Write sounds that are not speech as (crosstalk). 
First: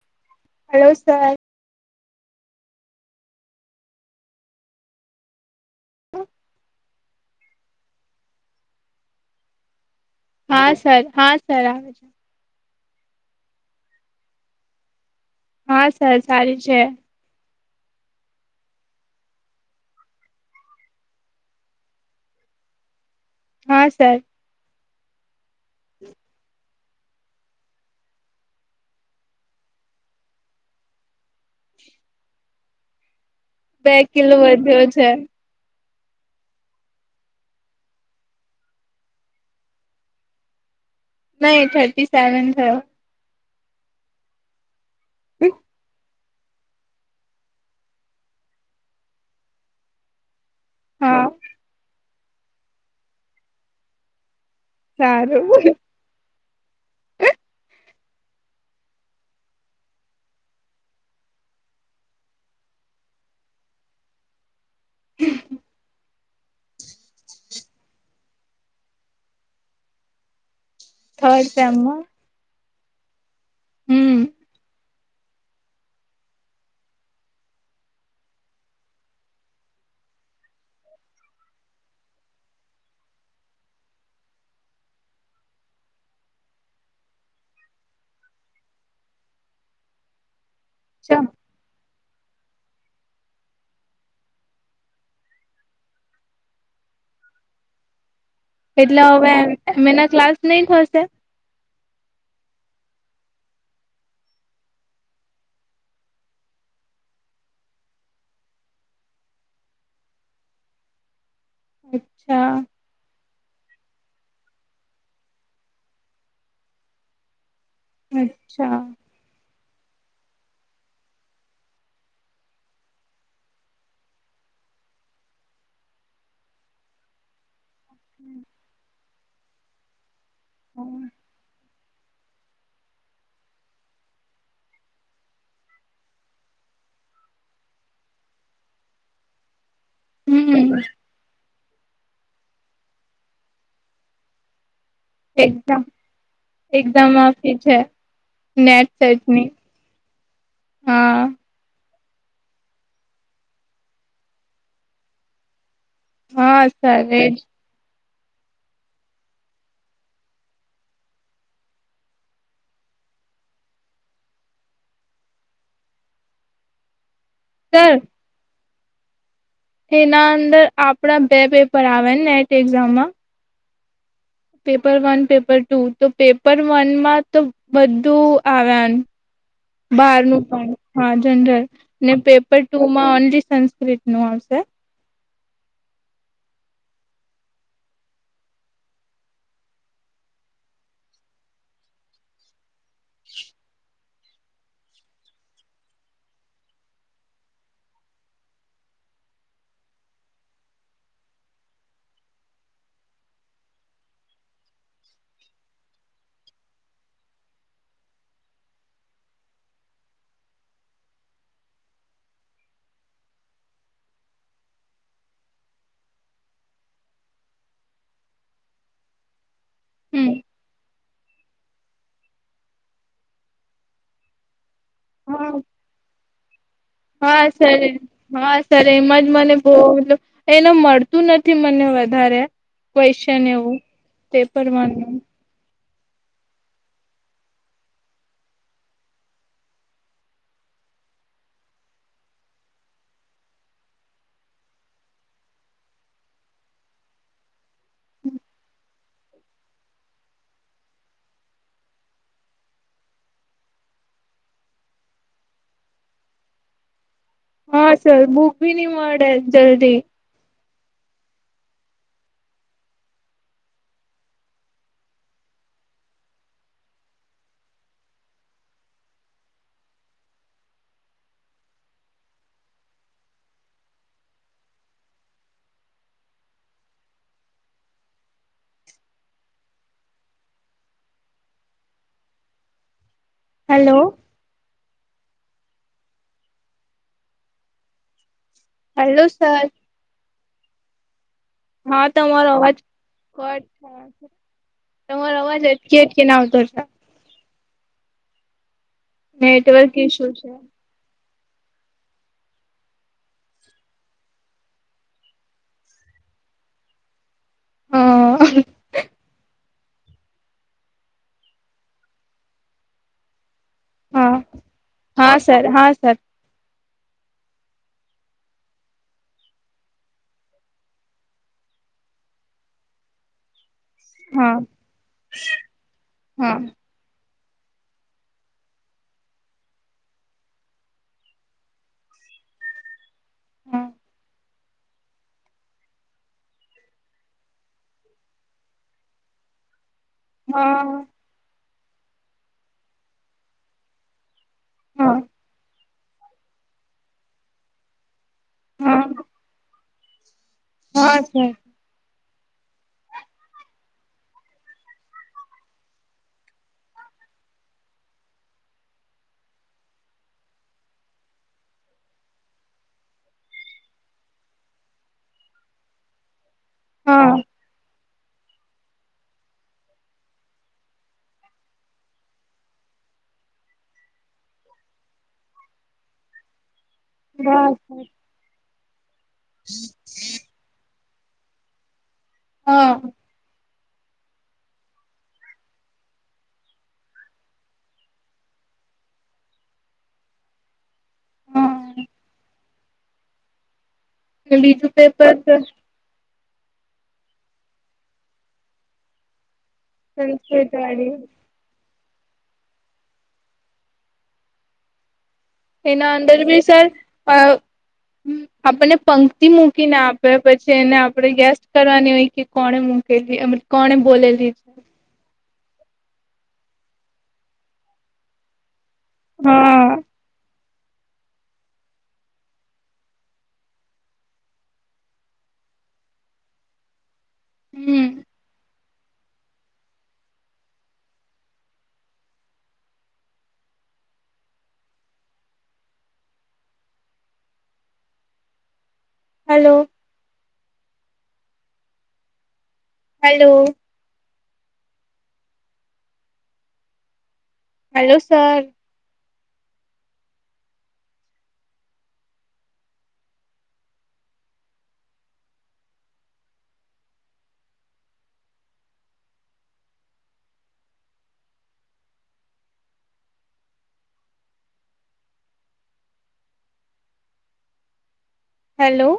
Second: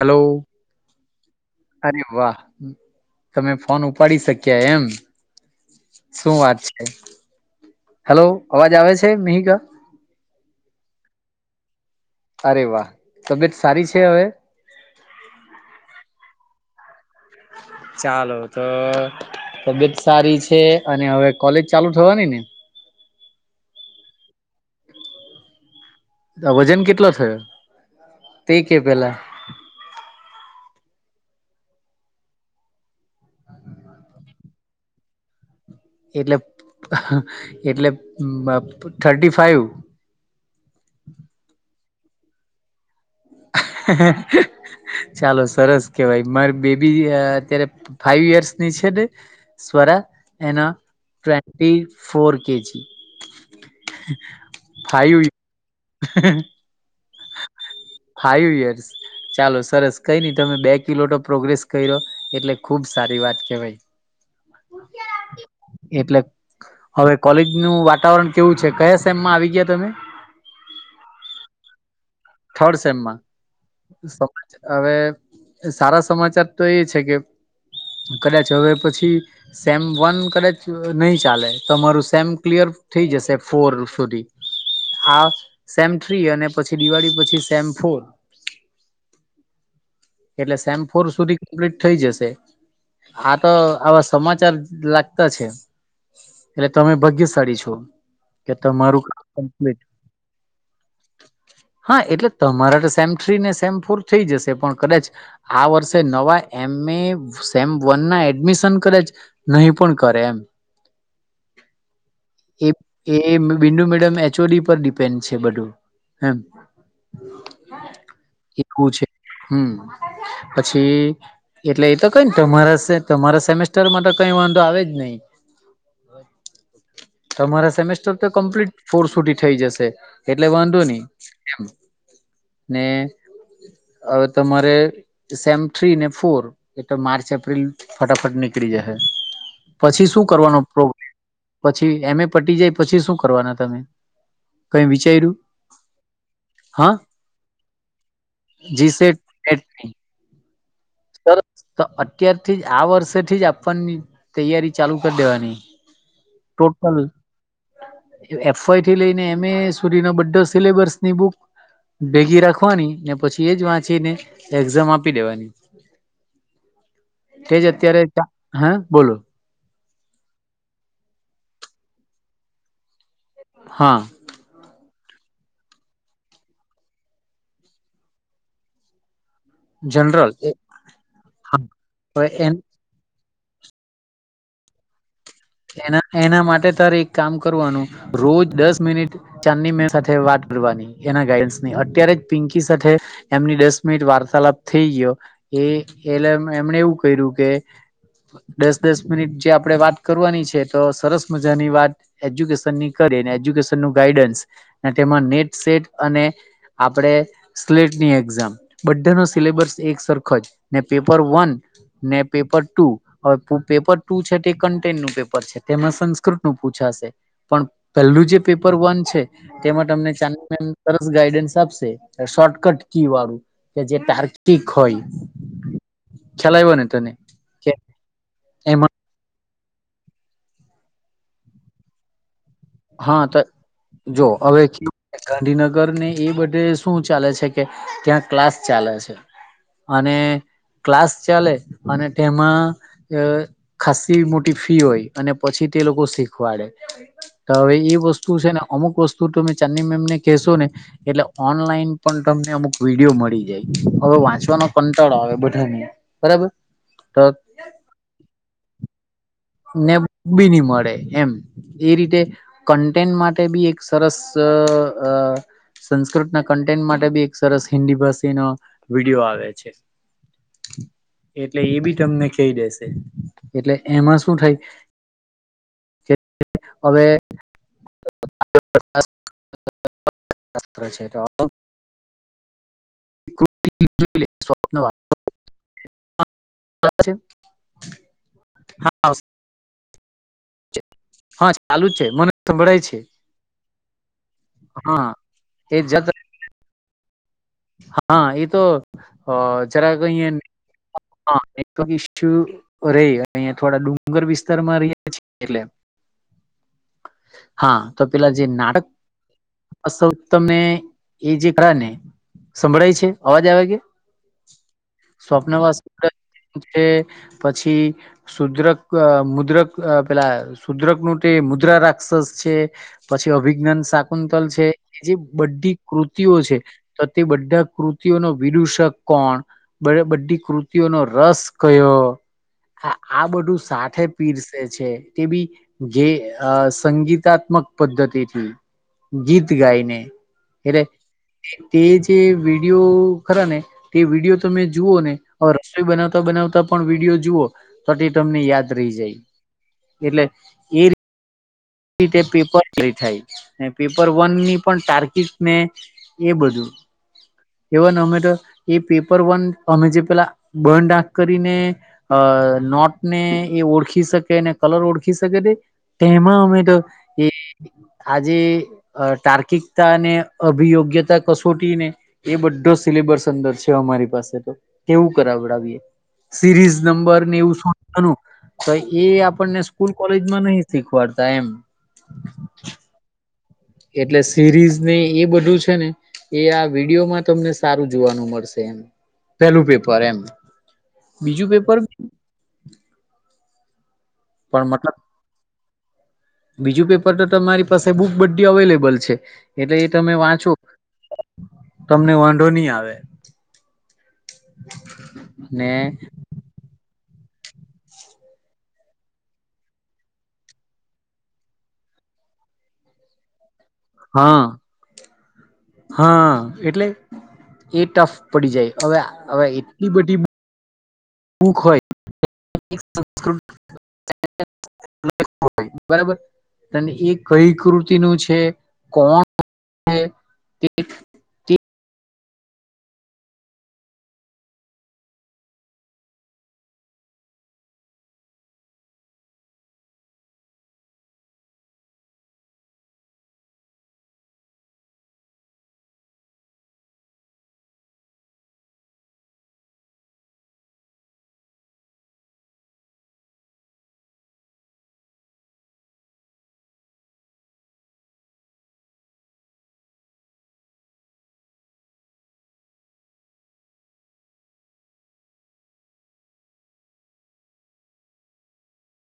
Hello hello સરાર અરે વાહ તમે ફોન ઉપાડી શક્યા એમ શું વાત છે હેલો અવાજ આવે છે મિહિકા હા સર હા સર આવે છે વા તબિયત સારી છે હવે હા સર સારી છે ચાલો તો તબિયત સારી છે અને હવે કોલેજ ચાલુ થવાની ને હા સરાર વજન કેટલો થયો તે કે પેલા બે કિલો વધ્યો છે એટલે એટલે થર્ટી ફાઈવ (inaudible) નહી થર્ટી સેવન થયો ચાલો સરસ કેવાય મારી બેબી અત્યારે ફાઈવ યર્સની છે ને સ્વરા એના હા ટવે ફોર કેજી ફાઈ સારું ફાઈવ યર્સ ચાલો સરસ કઈ નહી તમે બે કિલોટો પ્રોગ્રેસ કર્યો એટલે ખુબ સારી વાત કેવઈ એટલે અવે કોલેજનું વાતાવરણ કેવું છે? કયા સેમમાં આવી ગયા તમે? થર્ડ સેમમાં થર્ડ સેમમાં હમ (unintelligible) અવે સારા સમાચાર તો એ છે કે કદાચ અવે પછી સેમ વન કદાચ નઈ ચાલે તમારું સેમ ક્લિયર થઈ જશે ફોર સુધી આ સેમ થ્રી અને પછી દિવાળી પછી શેમ ફો એટલે સેમ ફોર સુધી ક્પ્લીટ થઈ જશે, હા તો આવા સમાચાર લાગતા છે. એટલે તમે ભગ્યશાળી છો. કે એટલે તમારું હવે એમ એના ક્લાસ નહી થશે (unintelligible) હા એટલે તમારા તો સેમ થ્રી ને સેમ ફોર થઈ જશે પણ કદાચ આ વર્ષે નવા એમ એ સેમ વનના એડમિશન કદાચ નઈ પણ કરે એમ અચ્છા. Bindu madam H O D પર ડિપેન્ડ છે બઢુ એમ. અચ્છા. હમ્મ. પછી એટલે એ તો કઈની તમારા સે તમારા સેમેસ્ટર મા ટો કઈ વાંધો આવે જ નઈ (inaudible) તમારા સેમેસ્ટર તો કમ્પ્લીટ ફોર સુઢી ઠઈ જશે એટલે વાંધો ની એમ. ને અવે તમારે સેમ થ્રી ને ફોર એટલે માર્ચ એપ્રિલ ફટાફટ નીકળી જહે પછી શું કરવાનો હમ પ્રોગ પછી એમ એ પટી જાય પછી શું કરવાના તમે? કંઈ વિચાયરુ? એકઝામ આપી છે નેટ જી સેટ સેટની. નેટ ની હા સરસ તો અત્યારથી જ આ વર્ષેથી જ આપવાની તૈયારી ચાલુ કર દેવાની હા સર એજ. એફ વાયથી લેઈને એમ એ સુધીનો બઢો સિલેબસની બુક ભેગી રાખવાની ને પછી એજ વાંચીને એક્ઝામ આપી ડેવાની. તેજ અત્યારે (unintelligible) હેં બોલો. તેના અંદર આપણા બે પેપર આવેન નેટ એક્ઝામમાં? હાં. પેપર વન, પેપર ટુ, તો પેપર વનમાં તો વધું આવ્યા. જનરલ બારનુ પણ હા જનરલ ને હવે એન પેપર ટુમાં ઓનલી સંસ્કૃતનું આવશે. એના એના માટે તારે એક કામ કરવાનું, રોજ દસ મિનિટ ચાંદની મેમ સાથે વાત કરવાની એના ગાઈડન્સની અત્યારે જ પિંકી સાથે એમની દસ મિનિટ વાર્ત તાલાપ થેઈ ગયો એ એલે એમને એવું કયરુ કે દસ દસ મિનિટ જે આપડે વાત કરવાની છે તો સરસ મજાની વાત એજ્યુકેશનની કરી અને એજ્યુકેશનનુ ગાઈડન્સ ને આમા નેટ સેટ અને આપણે સ્લેટની એક્ઝામ બઢાનો સિલેબસ એક સરખો જ ને પેપર વન ને પેપર ટુ, અવે પુ પેપર ટુ છે તે કન્ટ ટેનનું પેપર છે, તેમાં સંસ્કૃતનું પૂછાશે, પણ પેલ્લું જે પેપર વન છે તે તેમાં ટમને હમ ચાંદ મેમ સરસ ગાઈડન્સ આપશે, શોર્ટકટ કી વારુ કે જે ટાર્કિક હોય. (unintelligible) ખ્યાલ આઈવો ને? તને હા કે સર હા સર એમાં એમ જ મને બહુ એને મળતું નથી મને વધારે હા તો ક્વેશ્ચન એવું જો હવે પેપર હુ વનનું ગાંધીનગર ઘર ને એ બધે શું ચાલે છે કે ક્યાં ક્લાસ ચાલે છે અને ક્લાસ ચાલે અને તેમાં ખાાસસી મોટી ફી હોય અને પછી તે લોકો શીખવાડે. તો હવે એ વસ્તુ છે ને અમુક વસ્તુ તમે ચાંદની મેમને કહેશો ને એટલે ઓનલાઈન પણ તમ ને અમુક વિડીયો મળી જાય હવે વાંચવાનો કંટાળો આવે બધાને બરાબર. તો હા સર બુક ભી નહી મળે. ને જલ્દી બી નઈ મળે. એમ એ રીતે કન્ટેન્ટ માટે બી એક સરસ અ સંસ્કૃતના કન્ટેન્ટ માટે બી એક સરસ હિન્દી ભાષીનો વિડીયો આવે છે. એટલે એ બી તમને કઈ દેશે એટલે એમાં શું શું થાય (inaudible) અવે (inaudible) (inaudible) હેલો (inaudible) (inaudible) હાલો સર હા ચાલુ જ છે હા મને તમારો અવાજ સંભળાય છે કટ હા તમારો અવાજ એ જ અટકી અટકી ને આવતો છે હા એ તો અ નેટવર્ક જરાક (inaudible) ઇસ્યુ છે હા (inaudible) રેય (unintelligible) થોડા ડુંગર વિસ્તારમાં રહ્યે છીએ એટલે (inaudible) હા તો પેલા જે નાટક (inaudible) સંભળાય છે અવાજ આવે કે હા હા સર હા સર (inaudible) એ પછી સુદ્રક મુદ્રક અ પેલા સુદ્રક નું તે મુદ્ર રાક્ષસ છે પછી અભિજ્ઞન શાકુંતલ હા છે એ જે બધી કૃતિઓ હા છે હા તો બધા કૃતિઓ નો વિદુષક કોણ બધી કૃતિઓનો રસ કયો આ બધું સાથે પીરસે છે તે ભી જે અ સંગીતા મક પદ્ધતિથી ગીત ગાઈને એટલે હા તે જે વિડીયો ખરા ને તે વિડીયો તમે જુઓ ને હા ઓર બનાવતા બનાવતા પણ વિડીયો જુઓ તો તે તમને યાદ રઈ જાય હા એટલે હા સર તે પેપર (inaudible) થાય ને પેપર વન ની પણ તાર્કિક ને એ બધું એવા ને અમે તો એ પેપર વન અમે જે પેલા બધ આખ કરીને અ અ નોટ ને એ ઓળખી શકે અને કલર ઓળખી શકે તે તેમાં અમે તો એ હા આજે તાર્કિકતા અને અભિયોગ્યતા કસોટી ને એ બધો સિ (unintelligible) અમારી પાસે તો કેવું (unintelligible) નંબરને હા સર એવું (inaudible) તો એ આપણને સ્કૂલ કોલેજમાં નઈ શીખવાડતા એમ હા એટલે સિરીઝ ને એ બધું છે ને એ આ વિડીયોમાં તમને સારું જોવાનું મળશે એમ પેલું પેપર એમ બીજું પેપર પણ બીજું મતલબ પેપર તો બીજું પેપર તો તમારી પાસે બુક બધી અવેલેબલ છે એટલે એ તમે વાંચો સંસ્કૃત વાળું તમને વાંધો ની આવે ને એના અંદર ભી સર (inaudible) હ આપણને પંક્તિ મૂકીને આપે પછી એને આપડણે ગેસ્ટ કરવાની હોય કે કોણે મૂકેલી કોણે હા બોલેલી હા એટલે એ ટફ પડી જાય અવે અવે હા એટલી બધી (inaudible) (inaudible) બરાબર તને એક કઈ હમ કૃતિનું છે કોણ છે તે હાલો હાલો હાલો સર હાલો